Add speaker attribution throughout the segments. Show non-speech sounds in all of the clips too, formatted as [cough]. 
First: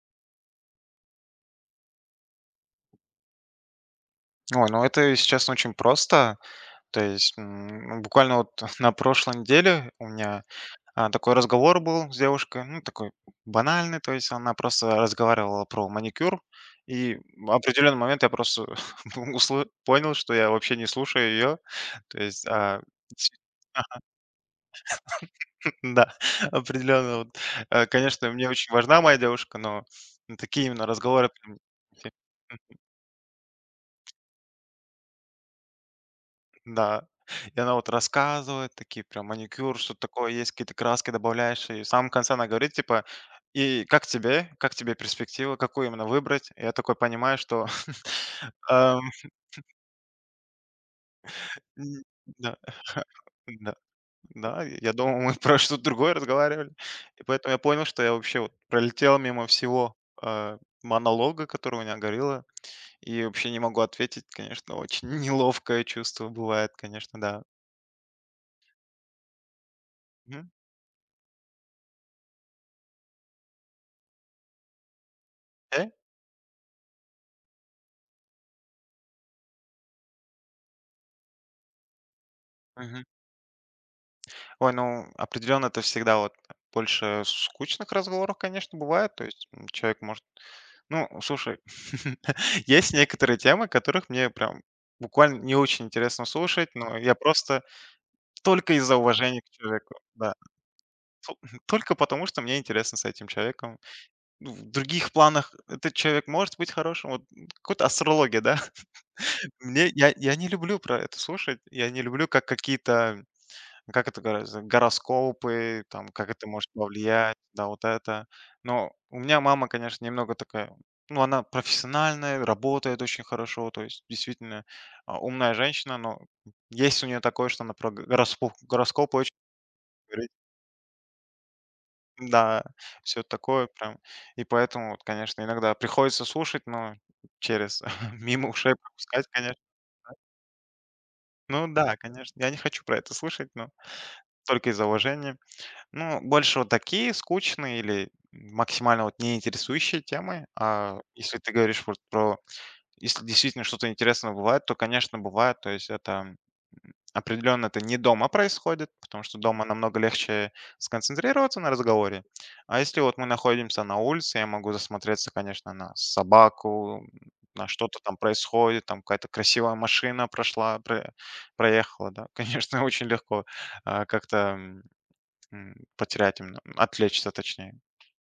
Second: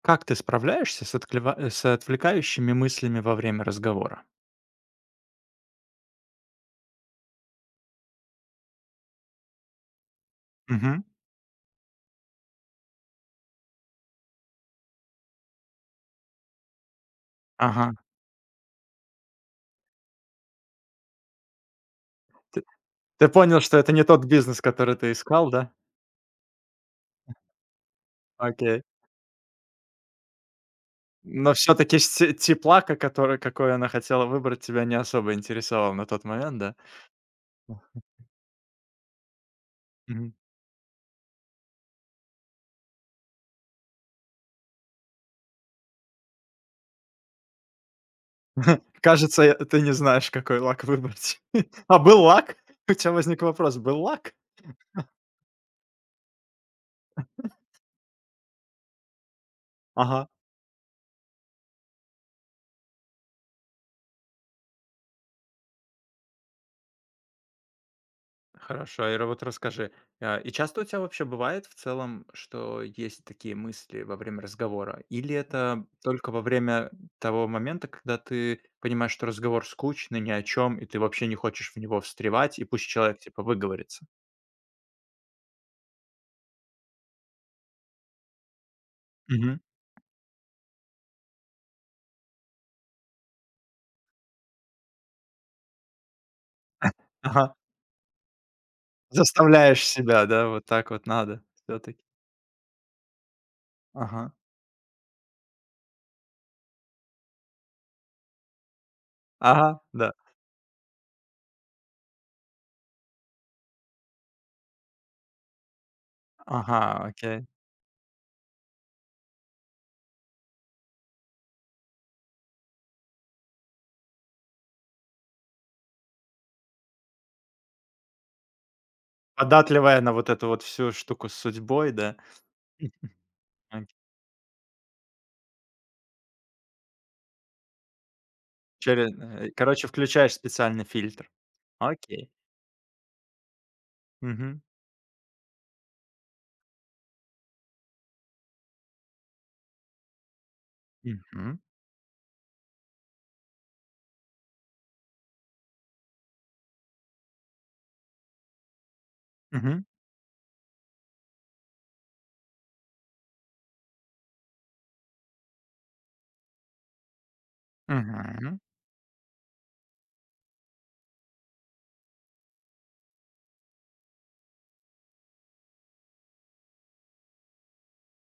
Speaker 1: Как ты справляешься с с отвлекающими мыслями во время разговора?
Speaker 2: Ой, ну это, если честно, очень просто. То есть, ну, буквально вот [laughs] на прошлой неделе у меня
Speaker 1: Мгм.
Speaker 2: такой разговор был с девушкой, ну, такой банальный, то есть она просто разговаривала про маникюр, и в
Speaker 1: Ага.
Speaker 2: определенный момент я просто [laughs] понял, что я вообще не слушаю ее. То есть,
Speaker 1: Ты ты
Speaker 2: [laughs]
Speaker 1: понял, что это не тот бизнес, который ты искал,
Speaker 2: да,
Speaker 1: да?
Speaker 2: [laughs] определенно, вот, конечно, мне очень
Speaker 1: Окей.
Speaker 2: важна моя девушка, но такие именно разговоры
Speaker 1: Но
Speaker 2: прям.
Speaker 1: все таки те теплака, который какой она хотела выбрать, тебя не особо интересовал на тот момент, да?
Speaker 2: Да. И она вот рассказывает, такие прям маникюр, что такое
Speaker 1: Мгм.
Speaker 2: есть, какие-то краски добавляешь. И в самом конце она говорит, типа, и как тебе перспектива, какую именно выбрать? И я такой понимаю, что [laughs]
Speaker 1: [laughs]
Speaker 2: ам,
Speaker 1: Кажется, ты не знаешь, какой лак выбрать. [laughs] А
Speaker 2: м,
Speaker 1: был
Speaker 2: да,
Speaker 1: лак? У
Speaker 2: [laughs]
Speaker 1: тебя возник
Speaker 2: да,
Speaker 1: вопрос: был лак?
Speaker 2: да, я думал, мы [laughs] про что-то другое разговаривали. И поэтому я понял, что я вообще вот пролетел мимо всего
Speaker 1: Ага.
Speaker 2: а, монолога, который у меня горело, и вообще не могу ответить, конечно, очень [laughs] неловкое чувство бывает, конечно, да.
Speaker 1: Хорошо, Ира, вот расскажи.
Speaker 2: Мгм.
Speaker 1: И часто у тебя вообще бывает в целом, что есть такие мысли во время разговора? Или это
Speaker 2: Э?
Speaker 1: только во время того момента, когда ты понимаешь, что разговор скучный, ни о чем, и ты вообще не хочешь в него встревать, и пусть человек типа выговорится?
Speaker 2: Ой, ну, определенно это всегда вот больше скучных разговоров, конечно, бывает. То есть
Speaker 1: Мгм.
Speaker 2: человек может... Ну, слушай, [laughs] есть некоторые темы, которых мне прям буквально не очень интересно слушать, но я
Speaker 1: Ага.
Speaker 2: просто только из-за уважения к
Speaker 1: Заставляешь
Speaker 2: человеку,
Speaker 1: себя,
Speaker 2: да.
Speaker 1: да, вот так вот
Speaker 2: Тол-
Speaker 1: надо
Speaker 2: [laughs] Только
Speaker 1: все-таки.
Speaker 2: потому, что мне интересно с этим человеком.
Speaker 1: Ага.
Speaker 2: Ну, в других планах этот человек может быть хорошим. Вот какой-то астрология, да? [laughs]
Speaker 1: Ага,
Speaker 2: Мне,
Speaker 1: да.
Speaker 2: я не люблю про это слушать, я не люблю, как какие-то как это гороскопы, там, как это может
Speaker 1: Ага,
Speaker 2: повлиять,
Speaker 1: окей.
Speaker 2: да, вот это. Но у меня мама, конечно, немного такая, ну, она профессиональная, работает очень хорошо, то есть действительно, умная женщина, но есть у нее такое, что она про гороспо гороскопы очень
Speaker 1: Податливая на вот
Speaker 2: говорит.
Speaker 1: эту вот всю штуку с судьбой, да?
Speaker 2: Да, все такое
Speaker 1: Мгм.
Speaker 2: прям. И поэтому вот, конечно, иногда приходится слушать, но через [laughs] мимо ушей пропускать, конечно.
Speaker 1: Короче, включаешь специальный фильтр.
Speaker 2: Ну да,
Speaker 1: Окей.
Speaker 2: конечно, я не хочу про это слышать, но
Speaker 1: Мгм.
Speaker 2: только из уважения. Ну, больше вот такие скучные или максимально вот неинтересующие темы. А если ты
Speaker 1: Мгм.
Speaker 2: говоришь вот про, если действительно что-то интересное бывает, то, конечно, бывает. То есть это определенно это не дома происходит, потому что дома
Speaker 1: Мгм.
Speaker 2: намного легче сконцентрироваться на разговоре. А если вот мы находимся на улице, я могу засмотреться, конечно, на собаку, на что-то там
Speaker 1: Мгм.
Speaker 2: происходит, там какая-то красивая машина прошла, проехала, да, [laughs] конечно, очень легко как-то потерять именно, отвлечься точнее.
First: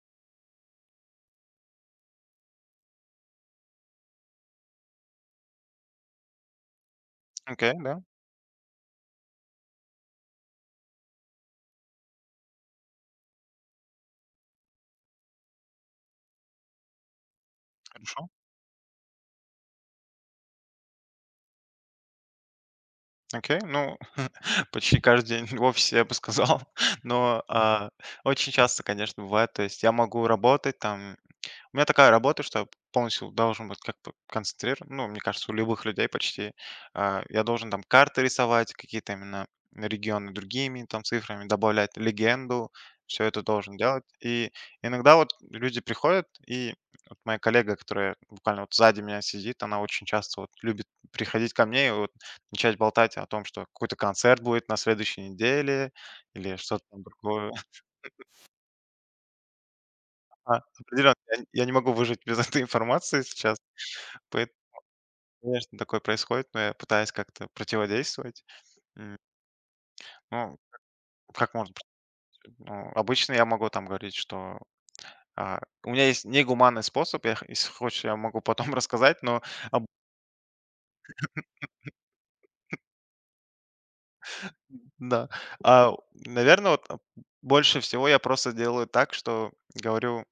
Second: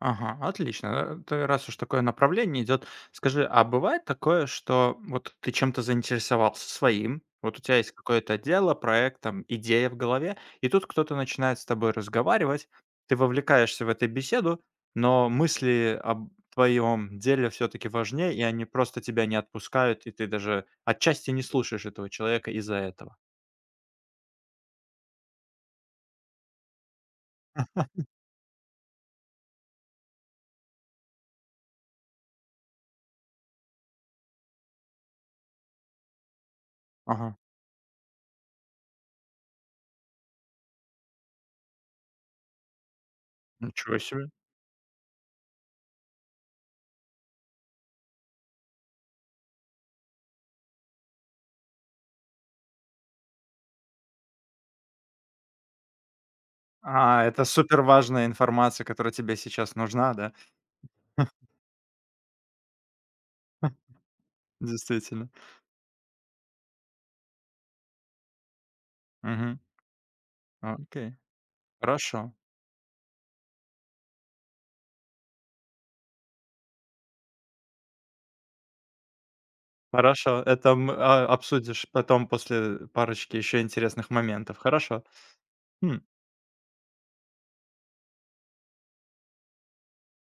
Speaker 1: Ага, отлично. Ты раз уж такое направление идет, скажи, а бывает такое, что вот ты чем-то заинтересовался своим, вот у
Speaker 2: Окей,
Speaker 1: тебя есть
Speaker 2: да,
Speaker 1: какое-то дело, проект, там, идея в голове, и тут кто-то начинает с тобой разговаривать, ты вовлекаешься в эту беседу, но мысли об твоем деле все-таки
Speaker 2: хорошо.
Speaker 1: важнее, и они просто тебя не отпускают, и ты даже отчасти не слушаешь этого человека из-за этого.
Speaker 2: Окей, ну, [laughs] почти каждый день в офисе, я бы сказал. [laughs] Но, очень часто, конечно, бывает. То есть я могу работать там. У меня такая работа, что я полностью должен быть как бы концентрирован. Ну, мне кажется, у любых людей почти. А,
Speaker 1: Ага.
Speaker 2: я должен там карты рисовать, какие-то именно регионы другими там цифрами, добавлять легенду, все это должен
Speaker 1: Ничего
Speaker 2: делать.
Speaker 1: себе.
Speaker 2: И иногда вот люди приходят, и вот моя коллега, которая буквально вот сзади меня сидит, она очень часто вот любит приходить ко мне и вот начать болтать о том, что какой-то концерт будет на следующей неделе или что-то там
Speaker 1: А, это
Speaker 2: другое.
Speaker 1: супер
Speaker 2: [laughs]
Speaker 1: важная информация, которая тебе сейчас нужна, да?
Speaker 2: А, определенно, я не могу выжить без этой информации сейчас.
Speaker 1: Действительно.
Speaker 2: Конечно, такое происходит, но я пытаюсь как-то противодействовать. М,
Speaker 1: Мгм.
Speaker 2: ну,
Speaker 1: Окей.
Speaker 2: как можно?
Speaker 1: Хорошо.
Speaker 2: Ну, обычно я могу там говорить, что а, у меня есть негуманный способ, если хочешь, я могу потом [laughs] рассказать, но, об-
Speaker 1: Хорошо. Обсудишь потом после парочки еще интересных моментов. Хорошо.
Speaker 2: да.
Speaker 1: Хм.
Speaker 2: Наверное, вот больше всего я просто делаю так, что говорю,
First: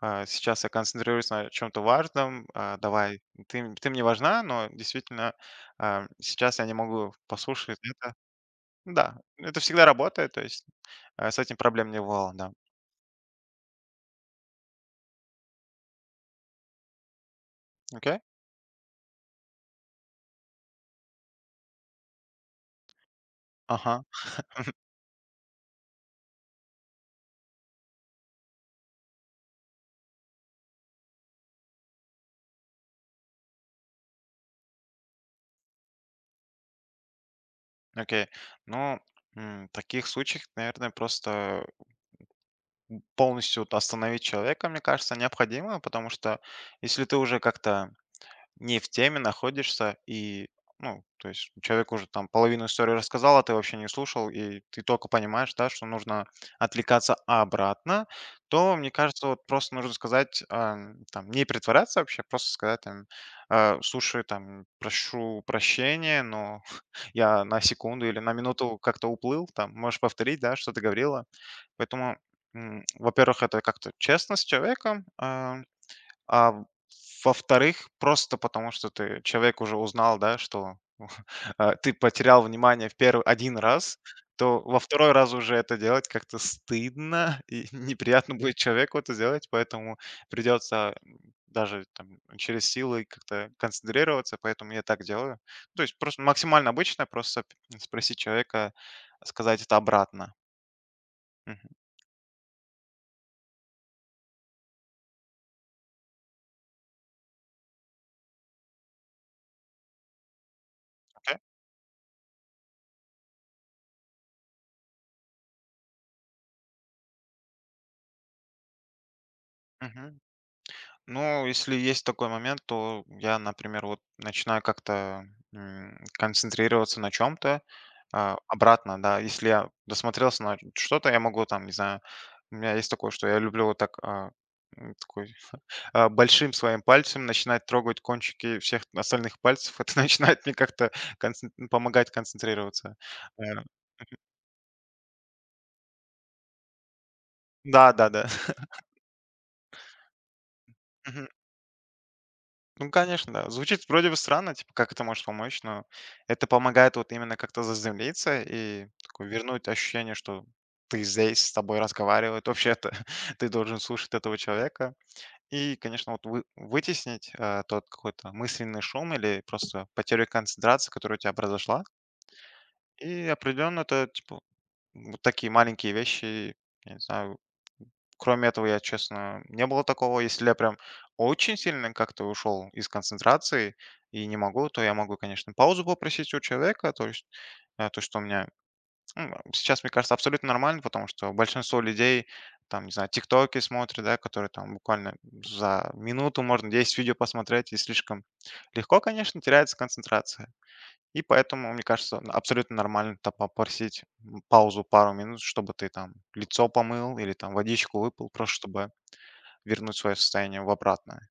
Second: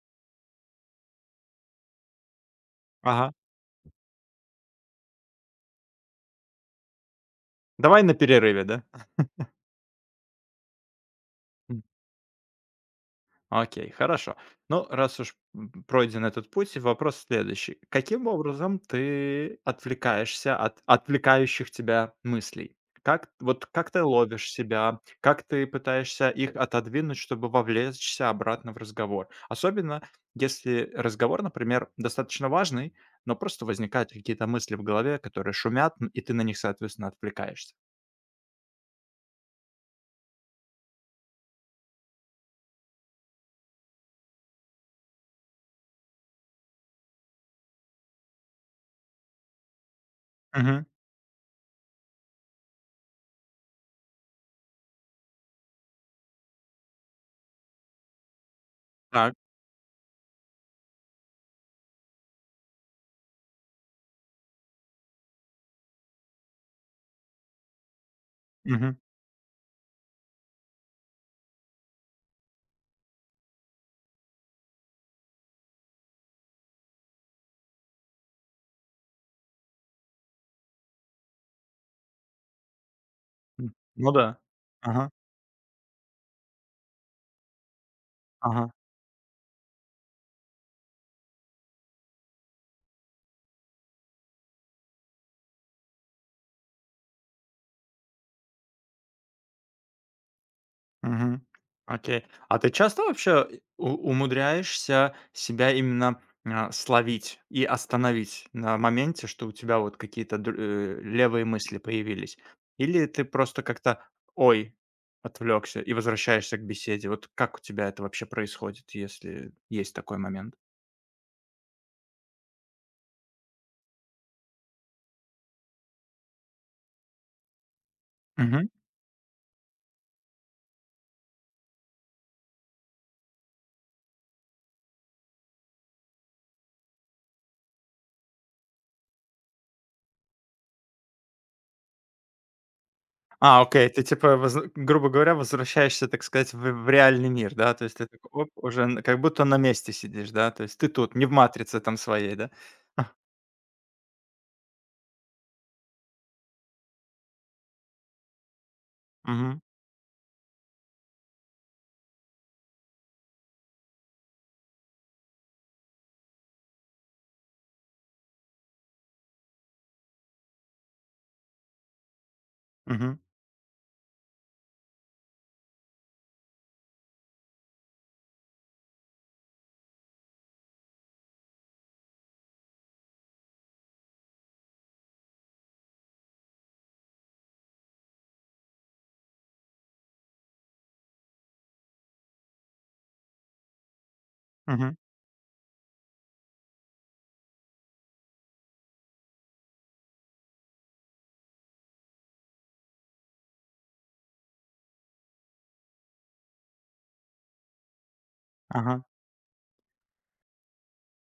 Speaker 2: сейчас я концентрируюсь на чем-то важном, давай,
Speaker 1: Ага.
Speaker 2: ты, ты мне важна, но действительно сейчас я не могу послушать
Speaker 1: Давай на
Speaker 2: это.
Speaker 1: перерыве, да?
Speaker 2: Да, это всегда работает, то есть, с этим проблем
Speaker 1: [laughs]
Speaker 2: не бывало, да.
Speaker 1: Окей, хорошо. Раз уж пройден этот путь, вопрос следующий.
Speaker 2: Окей.
Speaker 1: Каким образом ты отвлекаешься от отвлекающих тебя мыслей? Как, вот как ты
Speaker 2: Ага,
Speaker 1: ловишь себя, как ты пытаешься их отодвинуть, чтобы вовлечься обратно в разговор? Особенно если разговор, например, достаточно важный, но просто возникают какие-то мысли в голове, которые шумят, и ты на них, соответственно, отвлекаешься.
Speaker 2: окей. Ну, в таких случаях, наверное, просто полностью вот остановить человека, мне кажется, необходимо, потому что если ты уже как-то не в теме находишься, и,
Speaker 1: Мгм.
Speaker 2: ну, то есть человек уже там половину истории рассказал, а ты вообще не слушал, и ты только понимаешь, да, что нужно отвлекаться обратно, то, мне кажется,
Speaker 1: Так.
Speaker 2: вот просто нужно сказать, там, не притворяться вообще, просто сказать, там, «А, слушай, там, прошу прощения, но [laughs] я на секунду или на минуту
Speaker 1: Мгм.
Speaker 2: как-то уплыл, там, можешь повторить, да, что ты говорила». Поэтому, во-первых, это как-то честно с человеком, а в во-вторых, просто потому что ты человек уже узнал, да, что, [laughs] ты потерял внимание в первый один
Speaker 1: М.
Speaker 2: раз,
Speaker 1: Ну да.
Speaker 2: то во
Speaker 1: Ага.
Speaker 2: второй раз уже это делать как-то стыдно и [laughs] неприятно будет
Speaker 1: Ага.
Speaker 2: человеку это делать, поэтому придется, даже там через силы как-то концентрироваться, поэтому я так делаю. То есть просто максимально обычно, просто спросить человека, сказать это обратно.
Speaker 1: Мгм.
Speaker 2: Мгм.
Speaker 1: Окей. А ты часто вообще у умудряешься себя именно, словить и остановить на моменте, что у тебя вот какие-то
Speaker 2: Окей.
Speaker 1: левые мысли появились? Или ты просто как-то: "Ой, отвлекся" - и возвращаешься к беседе? Вот как у тебя это вообще происходит, если есть такой момент?
Speaker 2: Ну, если есть такой момент, то я, например, вот начинаю как-то концентрироваться на чем-то, обратно, да, если я досмотрелся на что-то, я могу там, не знаю, у меня есть такое, что я люблю вот так, такой, [laughs] большим своим пальцем начинать трогать кончики всех остальных пальцев, [laughs] это начинает мне как-то помогать концентрироваться. Э,
Speaker 1: А, окей, ты типа, воз грубо говоря, возвращаешься, так сказать, в реальный мир, да? То
Speaker 2: Да,
Speaker 1: есть ты
Speaker 2: да, да.
Speaker 1: такой оп, уже н как будто на месте сидишь, да? То есть ты тут, не в
Speaker 2: [laughs]
Speaker 1: "Матрице" там своей, да?
Speaker 2: Ну,
Speaker 1: А,
Speaker 2: конечно, да. Звучит вроде бы странно, типа, как это может помочь, но это помогает вот именно как-то заземлиться и такое
Speaker 1: мгм,
Speaker 2: вернуть ощущение, что ты здесь, с тобой разговаривают. Вообще это [laughs] ты должен слушать этого человека. И, конечно, вытеснить тот какой-то мысленный шум или просто потерю концентрации, которая у тебя произошла.
Speaker 1: мгм,
Speaker 2: И определенно это, типа, вот такие маленькие вещи, я не знаю, кроме этого, я, честно, не было такого. Если я прям очень сильно как-то ушел из концентрации и не могу, то я могу, конечно, паузу попросить у человека. То есть то, что у меня сейчас, мне кажется, абсолютно нормально, потому что большинство людей, там, не знаю, тиктоки смотрят, да, которые там
Speaker 1: мгм,
Speaker 2: буквально за минуту можно 10 видео посмотреть, и слишком легко, конечно, теряется концентрация. И поэтому, мне кажется, абсолютно нормально там попросить паузу пару минут, чтобы ты там лицо помыл или там водичку выпил, просто чтобы
Speaker 1: ага,
Speaker 2: вернуть свое состояние в обратное.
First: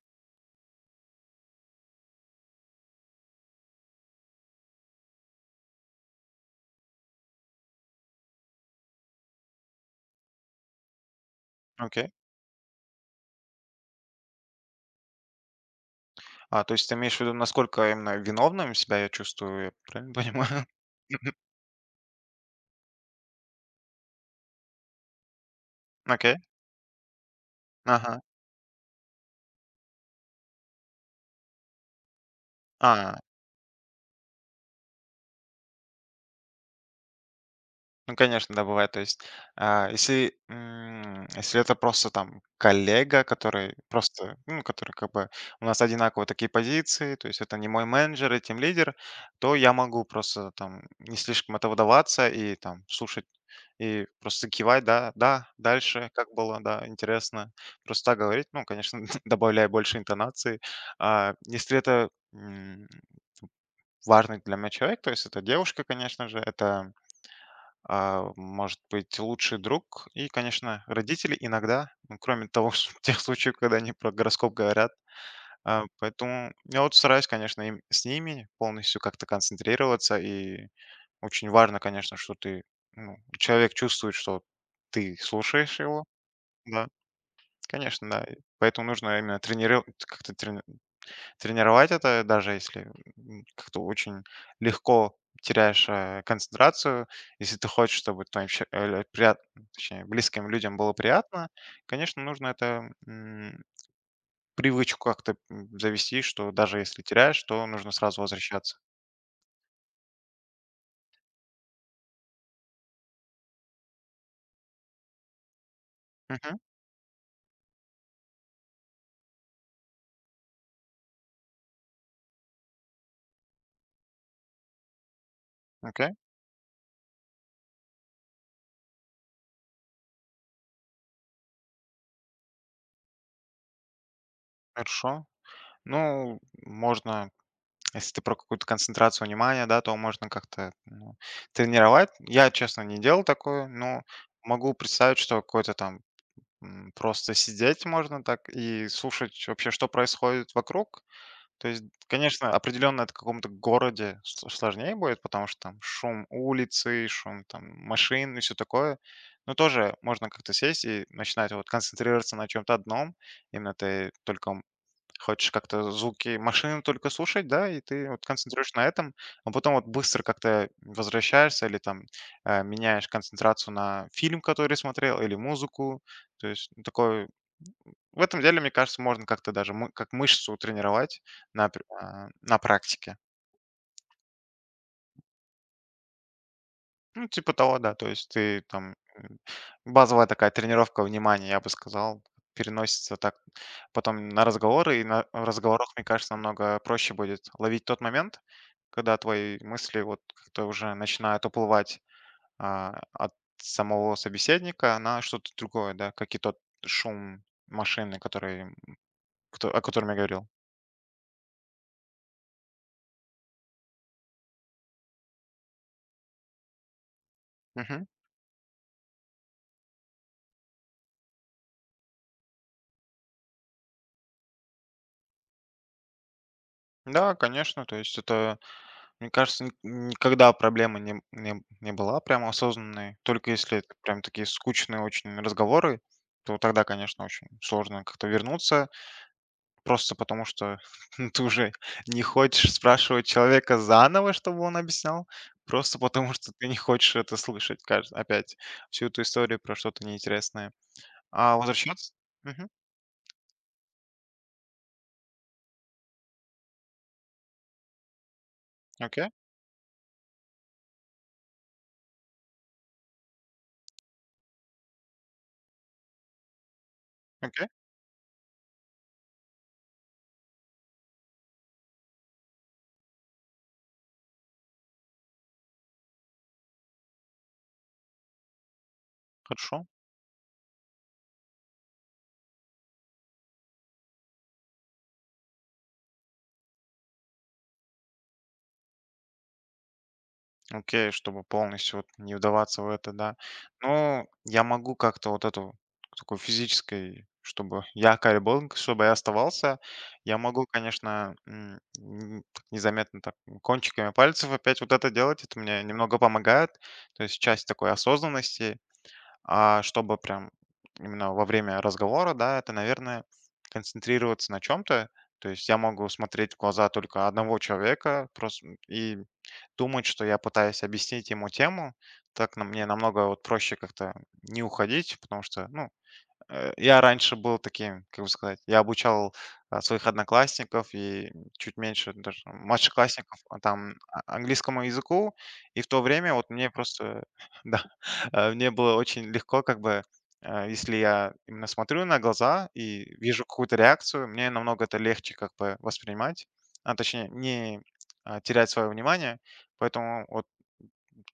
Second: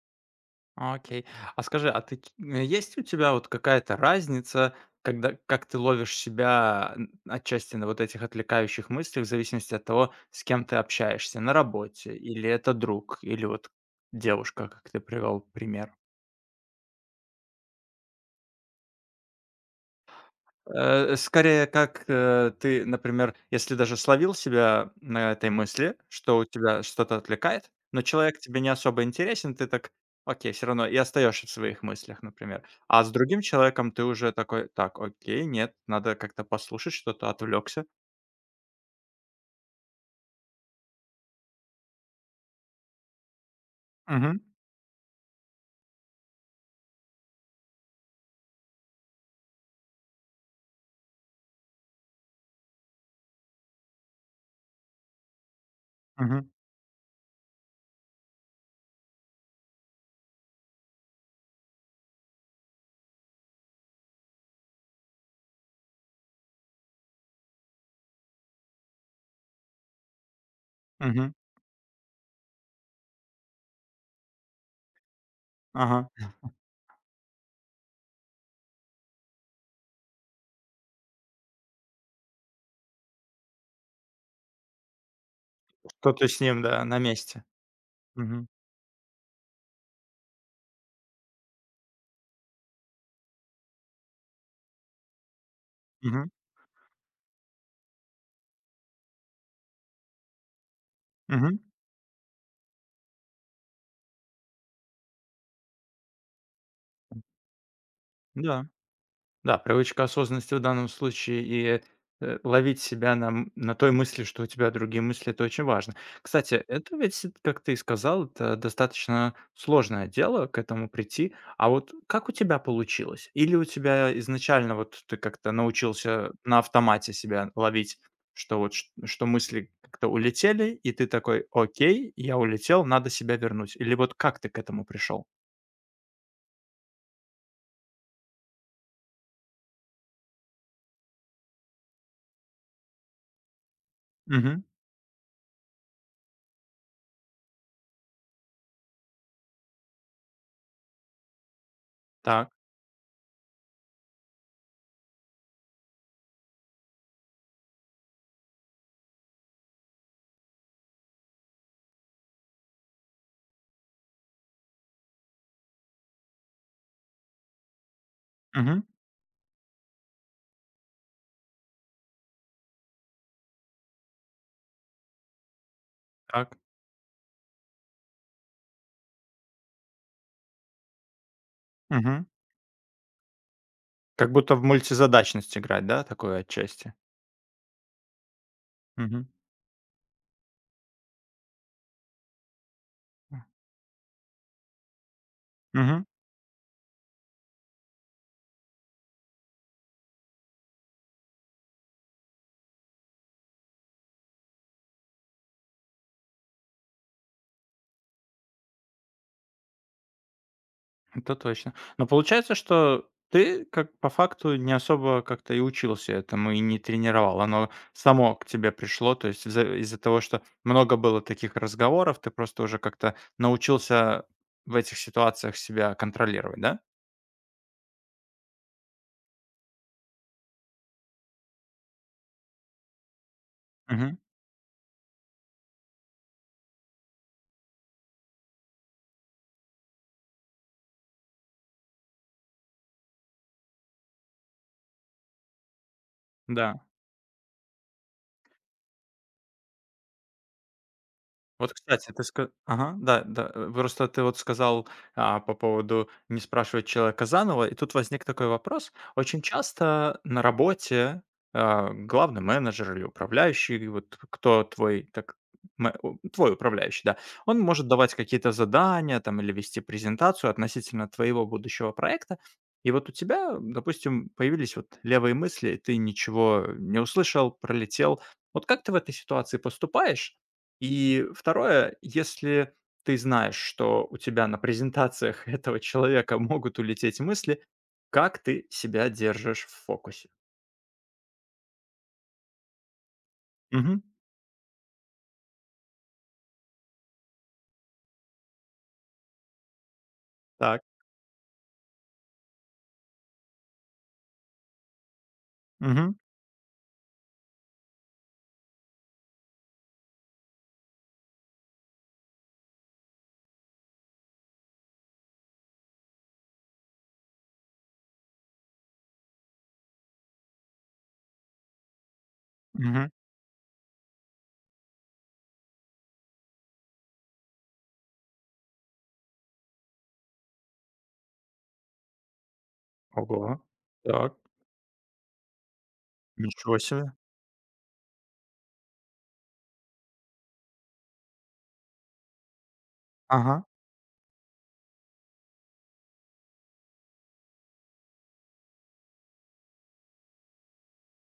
Speaker 1: окей. А скажи, есть у тебя вот какая-то разница, когда как ты ловишь себя, н отчасти на вот этих отвлекающих мыслях в зависимости от того, с кем ты общаешься? На
Speaker 2: Окей.
Speaker 1: работе или это друг, или вот девушка, как ты привел пример?
Speaker 2: А, то есть ты имеешь в виду, насколько именно виновным себя я чувствую, я правильно понимаю? [laughs]
Speaker 1: Скорее, как, ты, например, если даже словил себя на этой мысли,
Speaker 2: Окей.
Speaker 1: что у тебя что-то отвлекает, но
Speaker 2: Ага.
Speaker 1: человек тебе не особо интересен, ты так: "Окей", все равно и остаешься в своих мыслях, например. А с
Speaker 2: А.
Speaker 1: другим человеком ты уже такой: "Так, окей, нет, надо как-то послушать, что-то отвлекся".
Speaker 2: Ну, конечно, да, бывает. То есть, если, если это просто там коллега, который
Speaker 1: Угу,
Speaker 2: просто, ну, который как бы у нас одинаково такие позиции, то есть это не мой менеджер и тим лидер, то я могу просто там не слишком этого даваться и там слушать и просто кивать, да, да, дальше, как
Speaker 1: угу,
Speaker 2: было, да, интересно. Просто так говорить, ну, конечно, [laughs] добавляя больше интонации. А, если это важный для меня человек, то есть это девушка, конечно же, это может быть, лучший друг и, конечно,
Speaker 1: угу,
Speaker 2: родители иногда, ну, кроме того, [laughs] что тех случаев, когда они про гороскоп говорят. А,
Speaker 1: ага.
Speaker 2: поэтому я вот стараюсь, конечно, им, с ними полностью как-то концентрироваться. И очень важно, конечно, что ты, ну, человек чувствует, что ты слушаешь его.
Speaker 1: Что ты с ним, да,
Speaker 2: Да,
Speaker 1: на месте.
Speaker 2: конечно, да. И
Speaker 1: Угу,
Speaker 2: поэтому нужно именно тренировать, как-то тренировать это, даже если как-то очень легко теряешь
Speaker 1: угу,
Speaker 2: концентрацию, если ты хочешь, чтобы твоим точнее, близким людям было приятно,
Speaker 1: угу,
Speaker 2: конечно, нужно это привычку как-то завести, что даже если теряешь, то нужно сразу
Speaker 1: да.
Speaker 2: возвращаться.
Speaker 1: Да, привычка осознанности в данном случае и ловить себя на, на той мысли, что у тебя другие мысли, это очень важно. Кстати,
Speaker 2: Мгм.
Speaker 1: это ведь, как ты и сказал, это достаточно сложное дело к этому прийти. А вот как у тебя получилось? Или у тебя изначально вот ты как-то
Speaker 2: Окей,
Speaker 1: научился на автомате себя ловить, что вот что мысли как-то улетели, и ты такой, окей, я улетел, надо себя вернуть. Или вот как ты к этому
Speaker 2: хорошо.
Speaker 1: пришел?
Speaker 2: Ну, можно, если ты про какую-то концентрацию внимания, да, то можно как-то ну, тренировать. Я, честно, не делал такое, но
Speaker 1: Угу.
Speaker 2: могу представить, что какой-то там просто сидеть можно так и слушать вообще, что происходит вокруг. То есть, конечно,
Speaker 1: Так.
Speaker 2: определенно это в каком-то городе сложнее будет, потому что там шум улицы, шум там машин и все такое. Но тоже можно как-то сесть и начинать вот концентрироваться на чем-то одном. Именно ты только хочешь как-то звуки машины только слушать, да, и ты вот концентрируешь
Speaker 1: Угу.
Speaker 2: на этом, а потом вот быстро как-то возвращаешься или там меняешь концентрацию на фильм, который смотрел, или музыку. То
Speaker 1: Так.
Speaker 2: есть ну, такой... В этом деле, мне кажется, можно как-то даже как мышцу тренировать на,
Speaker 1: Угу.
Speaker 2: на практике.
Speaker 1: Как будто в мультизадачность играть, да, такое отчасти?
Speaker 2: Ну, типа того, да. То есть ты там
Speaker 1: Мгм.
Speaker 2: базовая такая тренировка внимания, я бы сказал, переносится так
Speaker 1: М.
Speaker 2: потом на разговоры, и на разговорах, мне
Speaker 1: Мгм.
Speaker 2: кажется, намного проще будет ловить тот момент, когда твои мысли вот как-то уже начинают уплывать от самого собеседника на что-то другое, да, как и тот шум машины, который, о котором я говорил.
Speaker 1: Это точно. Но получается, что ты, как по факту, не особо как-то и учился этому, и не тренировал. Оно
Speaker 2: Мгм.
Speaker 1: само к тебе пришло. То есть из-за того, что много было таких разговоров, ты просто уже как-то научился в этих ситуациях себя контролировать, да?
Speaker 2: Да, конечно, то есть это, мне кажется, никогда проблема не была прям осознанной. Только если это
Speaker 1: Мгм.
Speaker 2: прям такие скучные очень разговоры, то тогда, конечно, очень сложно как-то вернуться, просто потому что [laughs] ты уже не хочешь спрашивать человека заново, чтобы он объяснял, просто потому что ты не
Speaker 1: Да.
Speaker 2: хочешь это слышать опять, всю эту историю про что-то неинтересное. А
Speaker 1: Вот,
Speaker 2: возвращаться?
Speaker 1: кстати, ты ска
Speaker 2: Мгм.
Speaker 1: ага, да, да. Просто ты вот сказал, по поводу не спрашивать человека заново, и тут возник такой вопрос.
Speaker 2: Окей,
Speaker 1: Очень часто на работе, главный менеджер или управляющий, вот кто твой, так, мэ у твой управляющий, да, он
Speaker 2: окей,
Speaker 1: может давать какие-то задания там или вести презентацию относительно твоего будущего проекта. И вот у тебя, допустим, появились вот левые мысли, ты ничего не услышал, пролетел. Вот как ты в этой ситуации
Speaker 2: хорошо.
Speaker 1: поступаешь? И второе, если ты знаешь, что у тебя на презентациях [laughs] этого человека могут улететь мысли, как ты себя держишь в фокусе?
Speaker 2: Окей, чтобы полностью вот не вдаваться в это, да.
Speaker 1: Мгм.
Speaker 2: Ну, я могу как-то вот эту такой физической, чтобы я кайбонг, чтобы я оставался, я могу,
Speaker 1: Так.
Speaker 2: конечно, так незаметно так кончиками пальцев опять вот это делать, это мне
Speaker 1: Мгм.
Speaker 2: немного помогает, то есть часть такой осознанности, а чтобы прям именно во время разговора, да, это, наверное, концентрироваться на чем-то. То есть я могу смотреть в глаза только одного человека просто и думать, что я пытаюсь объяснить ему тему. Так на мне
Speaker 1: Мгм.
Speaker 2: намного вот проще как-то не уходить, потому что, ну, я раньше был таким, как бы сказать, я обучал, своих одноклассников и чуть меньше даже младшеклассников,
Speaker 1: Ого.
Speaker 2: там,
Speaker 1: Так.
Speaker 2: английскому языку. И в то время вот мне
Speaker 1: Ничего себе.
Speaker 2: просто, [laughs] да, мне было очень легко как бы, если я именно смотрю на глаза и вижу
Speaker 1: Ага.
Speaker 2: какую-то реакцию, мне намного это легче как бы воспринимать, точнее не, терять свое внимание. Поэтому вот,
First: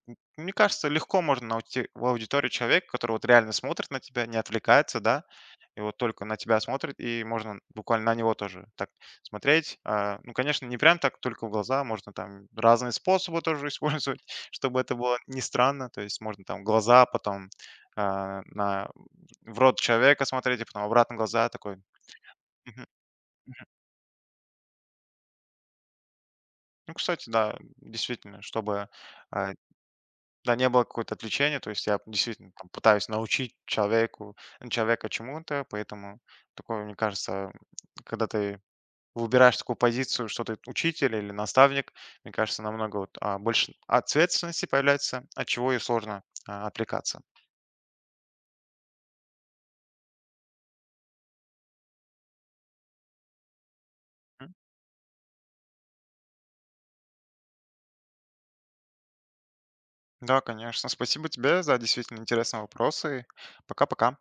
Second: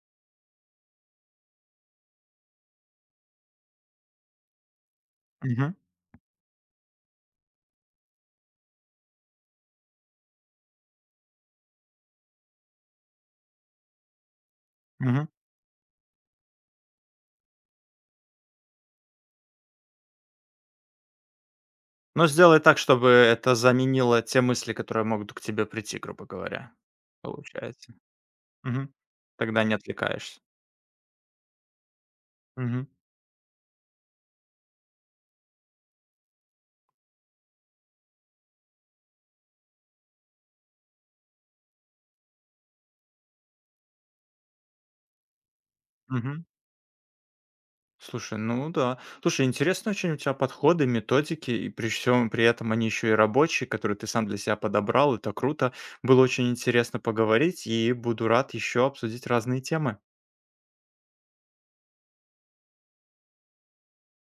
Speaker 2: мне кажется, легко можно найти в аудитории человека, который вот реально смотрит на тебя, не отвлекается, да.
Speaker 1: Мгм.
Speaker 2: И вот только на тебя смотрит, и можно буквально на него тоже так смотреть. А, ну, конечно, не прям так только в глаза, можно там разные способы тоже использовать, [laughs] чтобы это было
Speaker 1: Мгм.
Speaker 2: не странно. То есть можно там глаза, потом на в рот человека смотреть, и потом обратно глаза такой.
Speaker 1: Но сделай так,
Speaker 2: Мгм.
Speaker 1: чтобы это заменило те мысли, которые могут к тебе прийти, грубо говоря.
Speaker 2: Ну, кстати, да,
Speaker 1: Получается.
Speaker 2: действительно, чтобы
Speaker 1: Мгм.
Speaker 2: а,
Speaker 1: Тогда не отвлекаешься.
Speaker 2: да, не было какое-то отвлечение, то есть я действительно там
Speaker 1: Мгм.
Speaker 2: пытаюсь научить человека чему-то, поэтому такое, мне кажется, когда ты выбираешь такую позицию, что ты учитель или наставник, мне кажется, намного вот, больше ответственности появляется, от чего и сложно
Speaker 1: Мгм.
Speaker 2: отвлекаться.
Speaker 1: Слушай, ну да. Слушай, интересно очень у тебя подходы, методики, и при всем при этом они еще и рабочие, которые ты сам для
Speaker 2: М,
Speaker 1: себя подобрал. Это круто. Было очень интересно поговорить, и буду рад еще обсудить разные темы.
Speaker 2: Да, конечно. Спасибо тебе за действительно интересные вопросы. Пока-пока.